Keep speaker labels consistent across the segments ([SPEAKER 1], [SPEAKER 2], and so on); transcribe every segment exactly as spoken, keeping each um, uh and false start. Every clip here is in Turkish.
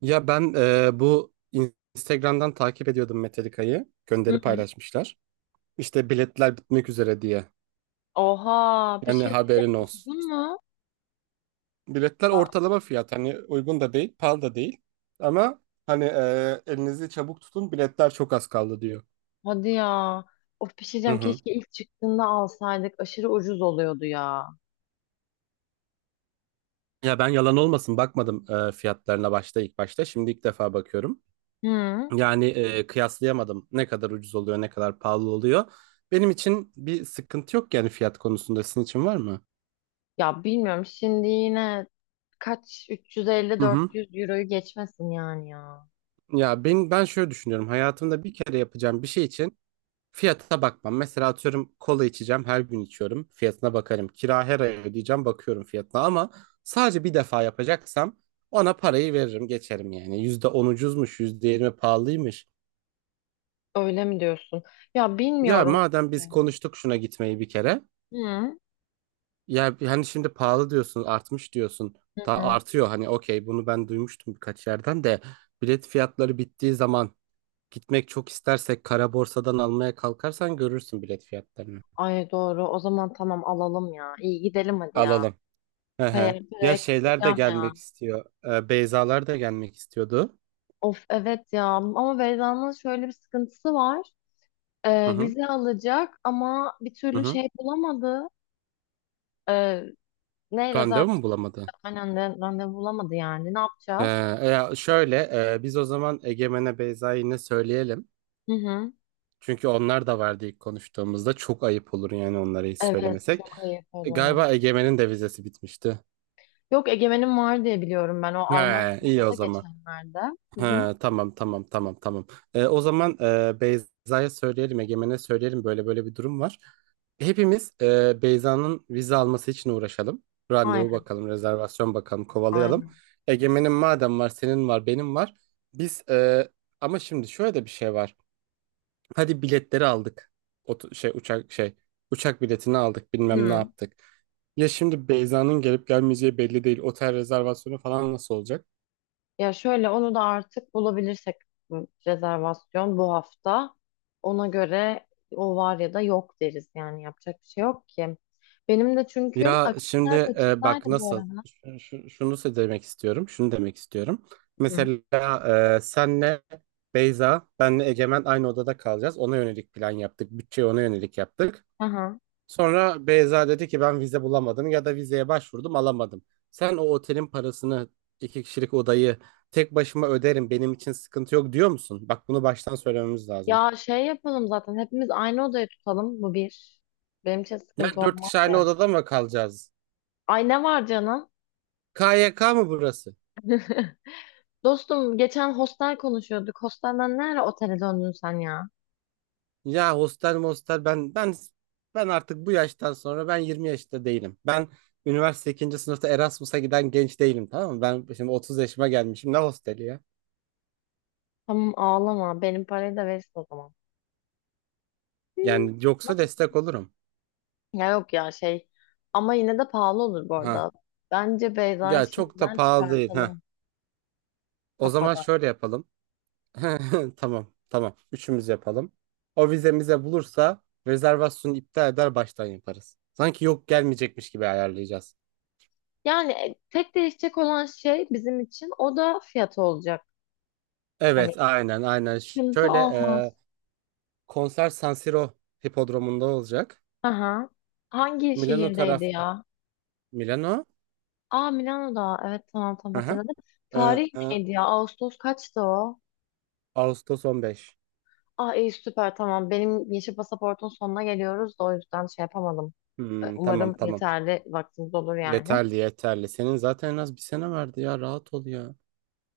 [SPEAKER 1] Ya ben e, bu Instagram'dan takip ediyordum Metallica'yı.
[SPEAKER 2] Hı
[SPEAKER 1] Gönderi
[SPEAKER 2] hı.
[SPEAKER 1] paylaşmışlar. İşte biletler bitmek üzere diye.
[SPEAKER 2] Oha bir
[SPEAKER 1] Yani
[SPEAKER 2] şey diyeceğim
[SPEAKER 1] haberin olsun.
[SPEAKER 2] uygun mu?
[SPEAKER 1] Biletler
[SPEAKER 2] Ben-
[SPEAKER 1] ortalama fiyat. Hani uygun da değil, pahalı da değil. Ama hani e, elinizi çabuk tutun, biletler çok az kaldı diyor.
[SPEAKER 2] Hadi ya. Of bir şey
[SPEAKER 1] Hı
[SPEAKER 2] diyeceğim
[SPEAKER 1] hı.
[SPEAKER 2] keşke ilk çıktığında alsaydık aşırı ucuz oluyordu ya.
[SPEAKER 1] Ya ben yalan olmasın, bakmadım e, fiyatlarına başta, ilk başta. Şimdi ilk defa bakıyorum.
[SPEAKER 2] Hı.
[SPEAKER 1] Yani e, kıyaslayamadım. Ne kadar ucuz oluyor, ne kadar pahalı oluyor. Benim için bir sıkıntı yok yani fiyat konusunda. Sizin için var mı?
[SPEAKER 2] Ya bilmiyorum şimdi yine kaç
[SPEAKER 1] Hı hı.
[SPEAKER 2] üç yüz elli dört yüz euroyu geçmesin yani ya.
[SPEAKER 1] Ya ben ben şöyle düşünüyorum. Hayatımda bir kere yapacağım bir şey için fiyata bakmam. Mesela atıyorum, kola içeceğim, her gün içiyorum. Fiyatına bakarım. Kira her ay ödeyeceğim, bakıyorum fiyatına, ama sadece bir defa yapacaksam ona parayı veririm, geçerim yani. yüzde on ucuzmuş, yüzde yirmi pahalıymış.
[SPEAKER 2] Öyle mi diyorsun? Ya
[SPEAKER 1] Ya
[SPEAKER 2] bilmiyorum
[SPEAKER 1] madem biz
[SPEAKER 2] işte.
[SPEAKER 1] konuştuk şuna gitmeyi bir kere.
[SPEAKER 2] Hı.
[SPEAKER 1] Ya hani şimdi pahalı diyorsun, artmış diyorsun.
[SPEAKER 2] Hı
[SPEAKER 1] Daha
[SPEAKER 2] hı.
[SPEAKER 1] artıyor hani, okey, bunu ben duymuştum birkaç yerden de. Bilet fiyatları bittiği zaman gitmek çok istersek, kara borsadan almaya kalkarsan görürsün bilet fiyatlarını.
[SPEAKER 2] Ay doğru o zaman tamam alalım ya. İyi gidelim hadi ya.
[SPEAKER 1] Alalım. Hı hı.
[SPEAKER 2] Hayır
[SPEAKER 1] Ya
[SPEAKER 2] paraya
[SPEAKER 1] şeyler de
[SPEAKER 2] kıyacağım ya.
[SPEAKER 1] gelmek istiyor. Ee, Beyzalar da gelmek istiyordu.
[SPEAKER 2] Of evet ya ama Beyza'nın şöyle bir sıkıntısı var.
[SPEAKER 1] Hı
[SPEAKER 2] Ee,
[SPEAKER 1] hı.
[SPEAKER 2] vize alacak ama bir
[SPEAKER 1] Hı
[SPEAKER 2] türlü
[SPEAKER 1] hı.
[SPEAKER 2] şey bulamadı. Ee, ne
[SPEAKER 1] Randevu mu
[SPEAKER 2] rezervasyon
[SPEAKER 1] bulamadı?
[SPEAKER 2] aynen de randevu bulamadı yani. Ne
[SPEAKER 1] He,
[SPEAKER 2] yapacağız?
[SPEAKER 1] e, ya şöyle, e, biz o zaman Egemen'e Beyza'yı yine söyleyelim.
[SPEAKER 2] Hı hı.
[SPEAKER 1] Çünkü onlar da vardı ilk konuştuğumuzda. Çok ayıp olur yani onlara hiç
[SPEAKER 2] Evet
[SPEAKER 1] söylemesek.
[SPEAKER 2] çok ayıp
[SPEAKER 1] E,
[SPEAKER 2] olur.
[SPEAKER 1] Galiba Egemen'in de vizesi bitmişti.
[SPEAKER 2] Yok Egemen'in var diye biliyorum ben. O
[SPEAKER 1] He,
[SPEAKER 2] Almanya'da
[SPEAKER 1] iyi o
[SPEAKER 2] aldı
[SPEAKER 1] zaman.
[SPEAKER 2] geçenlerde. Hı hı.
[SPEAKER 1] Ha, tamam tamam tamam tamam. Ee, o zaman, e, Beyza'ya söyleyelim, Egemen'e söyleyelim, böyle böyle bir durum var. Hepimiz e, Beyza'nın vize alması için uğraşalım. Randevu
[SPEAKER 2] Aynen
[SPEAKER 1] bakalım, rezervasyon bakalım, kovalayalım.
[SPEAKER 2] aynen.
[SPEAKER 1] Egemen'in madem var, senin var, benim var. Biz e, ama şimdi şöyle de bir şey var. Hadi biletleri aldık. Otu- şey uçak şey uçak biletini aldık, bilmem ne
[SPEAKER 2] Hı.
[SPEAKER 1] yaptık. Ya şimdi Beyza'nın gelip gelmeyeceği belli değil. Otel rezervasyonu falan nasıl olacak?
[SPEAKER 2] Ya şöyle onu da artık bulabilirsek bu rezervasyon bu hafta. Ona göre o var ya da yok deriz yani yapacak bir şey yok ki. Benim de çünkü
[SPEAKER 1] Ya şimdi
[SPEAKER 2] akşamlar
[SPEAKER 1] e,
[SPEAKER 2] kaçındaydı
[SPEAKER 1] bak
[SPEAKER 2] bu
[SPEAKER 1] nasıl,
[SPEAKER 2] arada.
[SPEAKER 1] şu- şu- şunu se- demek istiyorum. Şunu demek istiyorum.
[SPEAKER 2] Hı.
[SPEAKER 1] Mesela e, senle Beyza, benle Egemen aynı odada kalacağız. Ona yönelik plan yaptık. Bütçeyi ona yönelik yaptık.
[SPEAKER 2] Aha.
[SPEAKER 1] Sonra Beyza dedi ki ben vize bulamadım ya da vizeye başvurdum alamadım. Sen o otelin parasını, iki kişilik odayı tek başıma öderim, benim için sıkıntı yok diyor musun? Bak bunu baştan söylememiz lazım.
[SPEAKER 2] Ya şey yapalım zaten hepimiz aynı odayı tutalım bu bir. Benim için sıkıntı
[SPEAKER 1] Yani dört
[SPEAKER 2] olmaz
[SPEAKER 1] kişi aynı
[SPEAKER 2] yani.
[SPEAKER 1] odada mı kalacağız?
[SPEAKER 2] Ay ne var canım?
[SPEAKER 1] K Y K mı burası?
[SPEAKER 2] Dostum geçen hostel konuşuyorduk. Hostelden nereye otele döndün sen ya?
[SPEAKER 1] Ya hostel mostel, ben ben ben artık bu yaştan sonra, ben yirmi yaşta değilim. Ben üniversite ikinci sınıfta Erasmus'a giden genç değilim, tamam mı? Ben şimdi otuz yaşıma gelmişim, ne hosteli ya?
[SPEAKER 2] Tamam ağlama benim parayı da verirsin o zaman. Hı.
[SPEAKER 1] Yani yoksa
[SPEAKER 2] Nasıl?
[SPEAKER 1] destek olurum.
[SPEAKER 2] Ya yok ya şey ama yine de pahalı olur bu arada.
[SPEAKER 1] Ha.
[SPEAKER 2] Bence Beyza'yı
[SPEAKER 1] Ya çok da
[SPEAKER 2] şimdiden
[SPEAKER 1] pahalı değil. Ha.
[SPEAKER 2] çıkartalım
[SPEAKER 1] O zaman
[SPEAKER 2] kafadan.
[SPEAKER 1] şöyle yapalım. Tamam tamam üçümüz yapalım. O vizemize bulursa rezervasyonu iptal eder, baştan yaparız. Sanki yok gelmeyecekmiş gibi ayarlayacağız.
[SPEAKER 2] Yani e, tek değişecek olan şey bizim için o da fiyatı olacak. Hani
[SPEAKER 1] Evet, aynen aynen. Ş-
[SPEAKER 2] sıkıntı
[SPEAKER 1] Şöyle.
[SPEAKER 2] olmaz.
[SPEAKER 1] Konser San Siro hipodromunda olacak.
[SPEAKER 2] Aha. Hangi
[SPEAKER 1] Milano
[SPEAKER 2] şehirdeydi
[SPEAKER 1] taraf
[SPEAKER 2] ya?
[SPEAKER 1] Milano.
[SPEAKER 2] Aa Milano'da. Evet tamam tamam
[SPEAKER 1] Aha.
[SPEAKER 2] hatırladım.
[SPEAKER 1] Ee,
[SPEAKER 2] Tarih
[SPEAKER 1] e,
[SPEAKER 2] neydi ya? Ağustos kaçtı o?
[SPEAKER 1] Ağustos on beş.
[SPEAKER 2] Ah iyi süper tamam. Benim yeşil pasaportun sonuna geliyoruz da o yüzden şey yapamadım. Ee,
[SPEAKER 1] Hmm, tamam
[SPEAKER 2] Umarım
[SPEAKER 1] tamam.
[SPEAKER 2] yeterli vaktimiz olur yani.
[SPEAKER 1] Yeterli yeterli. Senin zaten en az bir sene vardı ya. Rahat ol ya.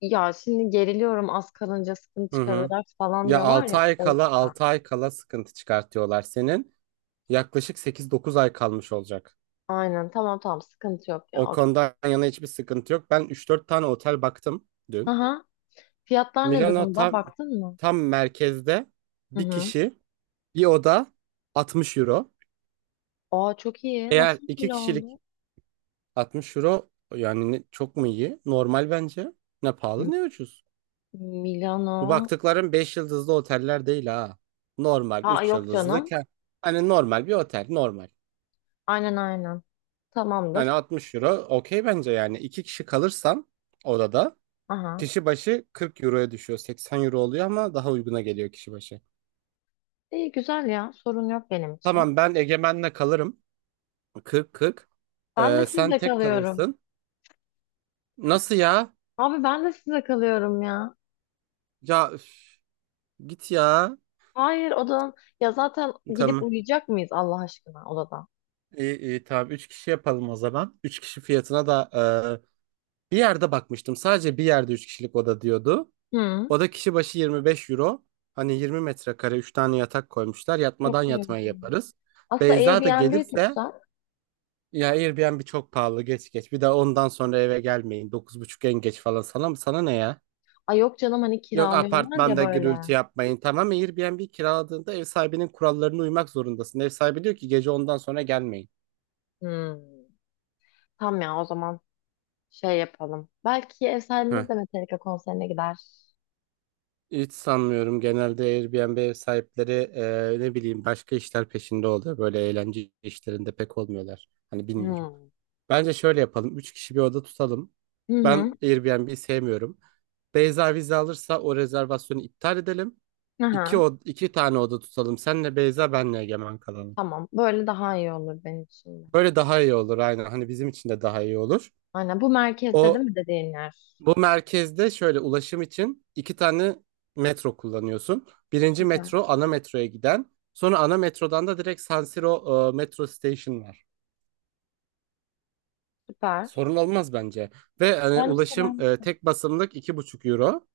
[SPEAKER 2] Ya şimdi geriliyorum az kalınca sıkıntı
[SPEAKER 1] Hı hı.
[SPEAKER 2] çıkarıyorlar falan
[SPEAKER 1] Ya
[SPEAKER 2] diyorlar
[SPEAKER 1] altı
[SPEAKER 2] ya
[SPEAKER 1] ay
[SPEAKER 2] o
[SPEAKER 1] kala, altı
[SPEAKER 2] yüzden.
[SPEAKER 1] ay kala sıkıntı çıkartıyorlar senin. Yaklaşık sekiz dokuz ay kalmış olacak.
[SPEAKER 2] Aynen tamam tamam sıkıntı yok ya
[SPEAKER 1] O
[SPEAKER 2] okey.
[SPEAKER 1] konudan yana hiçbir sıkıntı yok. Ben üç dört tane otel baktım dün.
[SPEAKER 2] Aha. Fiyatlar ne
[SPEAKER 1] Milano
[SPEAKER 2] durumda?
[SPEAKER 1] tam
[SPEAKER 2] Baktın mı?
[SPEAKER 1] tam merkezde,
[SPEAKER 2] Hı
[SPEAKER 1] bir
[SPEAKER 2] hı.
[SPEAKER 1] kişi, bir oda altmış euro.
[SPEAKER 2] Aa çok iyi.
[SPEAKER 1] Eğer
[SPEAKER 2] Nasıl
[SPEAKER 1] iki
[SPEAKER 2] böyle
[SPEAKER 1] kişilik
[SPEAKER 2] oldu?
[SPEAKER 1] altmış euro, yani ne- çok mu iyi? Normal bence. Ne pahalı
[SPEAKER 2] M-
[SPEAKER 1] ne ucuz. Bu
[SPEAKER 2] Milano.
[SPEAKER 1] baktıkların beş yıldızlı oteller değil ha. Normal
[SPEAKER 2] Ha
[SPEAKER 1] üç
[SPEAKER 2] yok
[SPEAKER 1] yıldızlı.
[SPEAKER 2] canım.
[SPEAKER 1] ke- Hani normal bir otel, normal.
[SPEAKER 2] Aynen aynen.
[SPEAKER 1] Hani
[SPEAKER 2] Tamamdır.
[SPEAKER 1] altmış euro okey bence yani. İki kişi kalırsan odada
[SPEAKER 2] Aha.
[SPEAKER 1] kişi başı kırk euroya düşüyor. seksen euro oluyor ama daha uyguna geliyor kişi başı.
[SPEAKER 2] İyi güzel ya. Sorun yok benim için.
[SPEAKER 1] Tamam ben Egemen'le kalırım. kırk kırk.
[SPEAKER 2] Ben de
[SPEAKER 1] Ee, sen
[SPEAKER 2] sizle
[SPEAKER 1] tek
[SPEAKER 2] kalıyorum.
[SPEAKER 1] kalırsın. Nasıl ya?
[SPEAKER 2] Abi ben de sizle kalıyorum ya.
[SPEAKER 1] Ya üf, git ya.
[SPEAKER 2] Hayır odan, ya zaten gidip
[SPEAKER 1] Tamam.
[SPEAKER 2] uyuyacak mıyız Allah aşkına odada?
[SPEAKER 1] İyi, iyi tamam. Üç kişi yapalım o zaman. Üç kişi fiyatına da e, bir yerde bakmıştım. Sadece bir yerde üç kişilik oda diyordu.
[SPEAKER 2] Hı.
[SPEAKER 1] Oda kişi başı yirmi beş euro. Hani yirmi metrekare, üç tane yatak koymuşlar.
[SPEAKER 2] Yok
[SPEAKER 1] Yatmadan
[SPEAKER 2] öyle.
[SPEAKER 1] yatmayı yaparız.
[SPEAKER 2] Aslında
[SPEAKER 1] Beyza da
[SPEAKER 2] Airbnb
[SPEAKER 1] gelirse
[SPEAKER 2] tutsak.
[SPEAKER 1] ya, Airbnb çok pahalı, geç geç. Bir de ondan sonra eve gelmeyin. Dokuz buçuk en geç falan, sana mı? Sana ne ya?
[SPEAKER 2] Ay yok canım hani
[SPEAKER 1] Yok,
[SPEAKER 2] kiralıyorlar ya
[SPEAKER 1] apartmanda
[SPEAKER 2] böyle.
[SPEAKER 1] gürültü yapmayın. Tamam, Airbnb kiraladığında ev sahibinin kurallarına uymak zorundasın. Ev sahibi diyor ki gece ondan sonra gelmeyin.
[SPEAKER 2] Hı. Tamam ya o zaman şey yapalım. Belki ev
[SPEAKER 1] Heh.
[SPEAKER 2] sahibimiz de Metallica konserine gider.
[SPEAKER 1] Hiç sanmıyorum. Genelde Airbnb ev sahipleri e, ne bileyim başka işler peşinde oluyor. Böyle eğlence işlerinde pek olmuyorlar. Hani bilmiyorum.
[SPEAKER 2] Hı.
[SPEAKER 1] Bence şöyle yapalım. Üç kişi bir oda tutalım.
[SPEAKER 2] Hı hı.
[SPEAKER 1] Ben Airbnb'yi sevmiyorum. Beyza vize alırsa o rezervasyonu iptal edelim. İki,
[SPEAKER 2] Aha.
[SPEAKER 1] od iki tane oda tutalım. Senle Beyza, benle Egemen kalalım.
[SPEAKER 2] Tamam. Böyle daha iyi olur benim için de.
[SPEAKER 1] Böyle daha iyi olur aynen. Hani bizim için de daha iyi olur.
[SPEAKER 2] Aynen. Bu merkezde değil
[SPEAKER 1] O
[SPEAKER 2] mi dediğin yer?
[SPEAKER 1] Bu merkezde şöyle, ulaşım için iki tane metro kullanıyorsun. Birinci
[SPEAKER 2] Süper.
[SPEAKER 1] metro ana metroya giden. Sonra ana metrodan da direkt San Siro e, metro station var.
[SPEAKER 2] Süper.
[SPEAKER 1] Sorun olmaz bence. Ve hani
[SPEAKER 2] Bence de
[SPEAKER 1] ulaşım,
[SPEAKER 2] ben.
[SPEAKER 1] e, tek basımlık iki buçuk euro.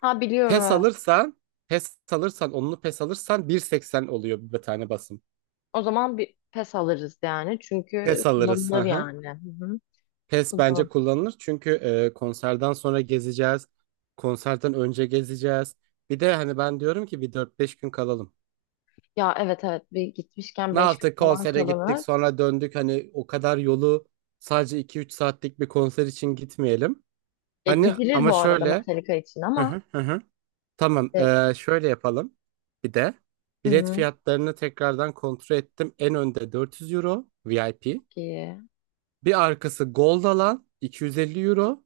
[SPEAKER 2] Ha biliyorum
[SPEAKER 1] P E S
[SPEAKER 2] evet.
[SPEAKER 1] alırsan, P E S alırsan, onlu P E S alırsan bir seksen oluyor bir tane basım.
[SPEAKER 2] O zaman bir pes alırız yani. Çünkü
[SPEAKER 1] P E S alırız. Hı
[SPEAKER 2] kullanılır
[SPEAKER 1] hı.
[SPEAKER 2] yani. Hı hı.
[SPEAKER 1] P E S bence
[SPEAKER 2] Kullanılır.
[SPEAKER 1] kullanılır. Çünkü e, konserden sonra gezeceğiz. Konserden önce gezeceğiz. Bir de hani ben diyorum ki bir dört beş gün kalalım.
[SPEAKER 2] Ya evet evet. Bir gitmişken
[SPEAKER 1] Ne
[SPEAKER 2] beş gün
[SPEAKER 1] yaptık?
[SPEAKER 2] falan
[SPEAKER 1] Konsere gittik,
[SPEAKER 2] kalınır.
[SPEAKER 1] sonra döndük. Hani o kadar yolu sadece iki üç saatlik bir konser için gitmeyelim.
[SPEAKER 2] Ya
[SPEAKER 1] Hani
[SPEAKER 2] gidilir
[SPEAKER 1] ama
[SPEAKER 2] bu arada
[SPEAKER 1] şöyle.
[SPEAKER 2] Metallica için
[SPEAKER 1] Hı
[SPEAKER 2] ama.
[SPEAKER 1] hı hı. Hı. Tamam,
[SPEAKER 2] E,
[SPEAKER 1] ee, şöyle yapalım. Bir de
[SPEAKER 2] hı
[SPEAKER 1] bilet
[SPEAKER 2] hı.
[SPEAKER 1] fiyatlarını tekrardan kontrol ettim. En önde dört yüz euro V I P.
[SPEAKER 2] Çok iyi.
[SPEAKER 1] Bir arkası Gold alan iki yüz elli euro.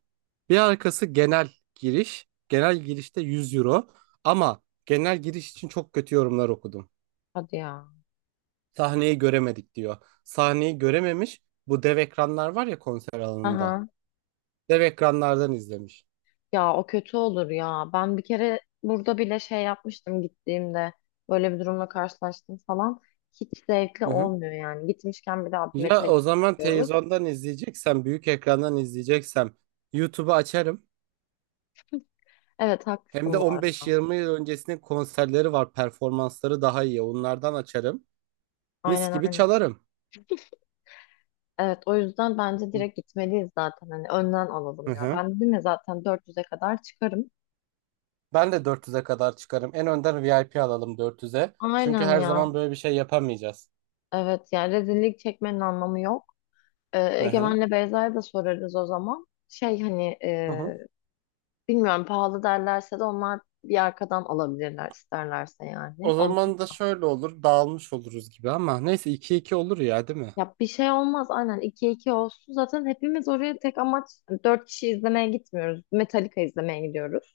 [SPEAKER 1] Bir arkası genel giriş. Genel girişte yüz euro. Ama genel giriş için çok kötü yorumlar okudum.
[SPEAKER 2] Hadi ya.
[SPEAKER 1] Sahneyi göremedik diyor. Sahneyi görememiş. Bu dev ekranlar var ya konser alanında.
[SPEAKER 2] Aha.
[SPEAKER 1] Dev ekranlardan izlemiş.
[SPEAKER 2] Ya o kötü olur ya. Ben bir kere burada bile şey yapmıştım gittiğimde. Böyle bir durumla karşılaştım falan. Hiç zevkli
[SPEAKER 1] Hı hı.
[SPEAKER 2] olmuyor yani. Gitmişken bir daha bir
[SPEAKER 1] Ya
[SPEAKER 2] metal
[SPEAKER 1] o zaman
[SPEAKER 2] diyoruz.
[SPEAKER 1] televizyondan izleyeceksem, büyük ekrandan izleyeceksem YouTube'u açarım.
[SPEAKER 2] Evet
[SPEAKER 1] Hem
[SPEAKER 2] haklısın
[SPEAKER 1] de
[SPEAKER 2] bu arada.
[SPEAKER 1] on beş yirmi yıl öncesinin konserleri var, performansları daha iyi. Onlardan açarım. Mis
[SPEAKER 2] Aynen
[SPEAKER 1] gibi
[SPEAKER 2] aynen.
[SPEAKER 1] çalarım.
[SPEAKER 2] Evet o yüzden bence
[SPEAKER 1] Hı
[SPEAKER 2] direkt gitmeliyiz zaten. Hani önden alalım ya.
[SPEAKER 1] hı.
[SPEAKER 2] Ben dedim ya zaten dört yüze kadar çıkarım.
[SPEAKER 1] Ben de dört yüze kadar çıkarım. En önden V I P alalım dört yüze. Çünkü
[SPEAKER 2] Aynen
[SPEAKER 1] her
[SPEAKER 2] ya.
[SPEAKER 1] zaman böyle bir şey yapamayacağız.
[SPEAKER 2] Evet yani rezillik çekmenin anlamı yok. Ee,
[SPEAKER 1] Hı hı.
[SPEAKER 2] Egemen'le Beyza'ya da sorarız o zaman. Şey hani
[SPEAKER 1] Hı hı.
[SPEAKER 2] bilmiyorum pahalı derlerse de onlar bir arkadan alabilirler isterlerse yani.
[SPEAKER 1] O
[SPEAKER 2] Onun,
[SPEAKER 1] zaman da şöyle olur, dağılmış oluruz gibi, ama neyse iki iki olur ya, değil mi?
[SPEAKER 2] ya bir şey olmaz aynen ikiye iki olsun. Zaten hepimiz oraya tek amaç hani dört kişi izlemeye gitmiyoruz. Metallica izlemeye gidiyoruz.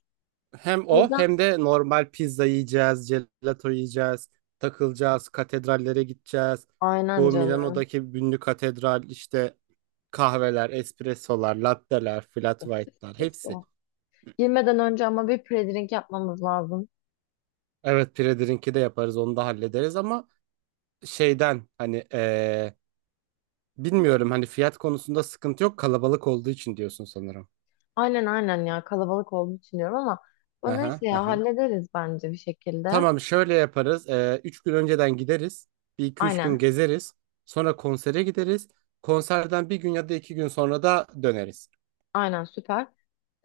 [SPEAKER 1] Hem
[SPEAKER 2] O
[SPEAKER 1] o
[SPEAKER 2] yüzden
[SPEAKER 1] hem de normal pizza yiyeceğiz, gelato yiyeceğiz, takılacağız, katedrallere gideceğiz.
[SPEAKER 2] aynen
[SPEAKER 1] Bu
[SPEAKER 2] canım.
[SPEAKER 1] Milano'daki ünlü katedral, işte kahveler, espressolar, latteler, flat white'lar hepsi.
[SPEAKER 2] Kesin. Girmeden önce ama bir pre-drink yapmamız lazım.
[SPEAKER 1] Evet Predir'inki de yaparız, onu da hallederiz, ama şeyden hani eee, bilmiyorum hani, fiyat konusunda sıkıntı yok kalabalık olduğu için diyorsun sanırım.
[SPEAKER 2] Aynen aynen ya kalabalık olduğunu düşünüyorum ama bu neyse
[SPEAKER 1] Aha,
[SPEAKER 2] ya
[SPEAKER 1] aha.
[SPEAKER 2] hallederiz bence bir şekilde.
[SPEAKER 1] Tamam şöyle yaparız. Ee, üç gün önceden gideriz. Bir iki üç gün
[SPEAKER 2] Aynen
[SPEAKER 1] gezeriz. Sonra konsere gideriz. Konserden bir gün ya da iki gün sonra da döneriz.
[SPEAKER 2] aynen süper.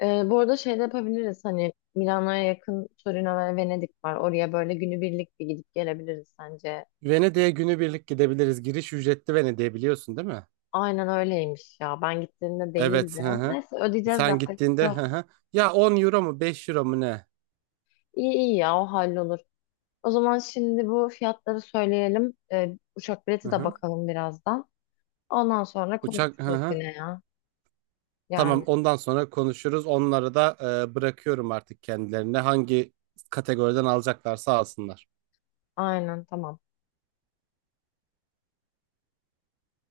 [SPEAKER 2] Ee, bu arada şey de yapabiliriz hani Milano'ya yakın Torino ve Venedik var. Oraya böyle günübirlik bir gidip gelebiliriz sence.
[SPEAKER 1] Venedik'e günübirlik gidebiliriz. Giriş ücretli, Venedik'e biliyorsun değil mi?
[SPEAKER 2] Aynen öyleymiş ya. Ben gittiğimde değildi.
[SPEAKER 1] Evet. Hı hı.
[SPEAKER 2] Neyse ödeyeceğiz
[SPEAKER 1] Sen
[SPEAKER 2] yapacak bir şey
[SPEAKER 1] gittiğinde hı
[SPEAKER 2] yok.
[SPEAKER 1] hı. Ya on euro mu beş euro mu ne?
[SPEAKER 2] İyi iyi ya o hallolur. O zaman şimdi bu fiyatları söyleyelim. Ee, uçak
[SPEAKER 1] Hı
[SPEAKER 2] bileti de
[SPEAKER 1] hı.
[SPEAKER 2] bakalım birazdan. Ondan sonra
[SPEAKER 1] Uçak hı
[SPEAKER 2] konuşuruz
[SPEAKER 1] hı.
[SPEAKER 2] yine ya.
[SPEAKER 1] Tamam
[SPEAKER 2] Yani
[SPEAKER 1] ondan sonra konuşuruz. Onları da e, bırakıyorum artık kendilerine. Hangi kategoriden alacaklarsa alsınlar.
[SPEAKER 2] aynen tamam.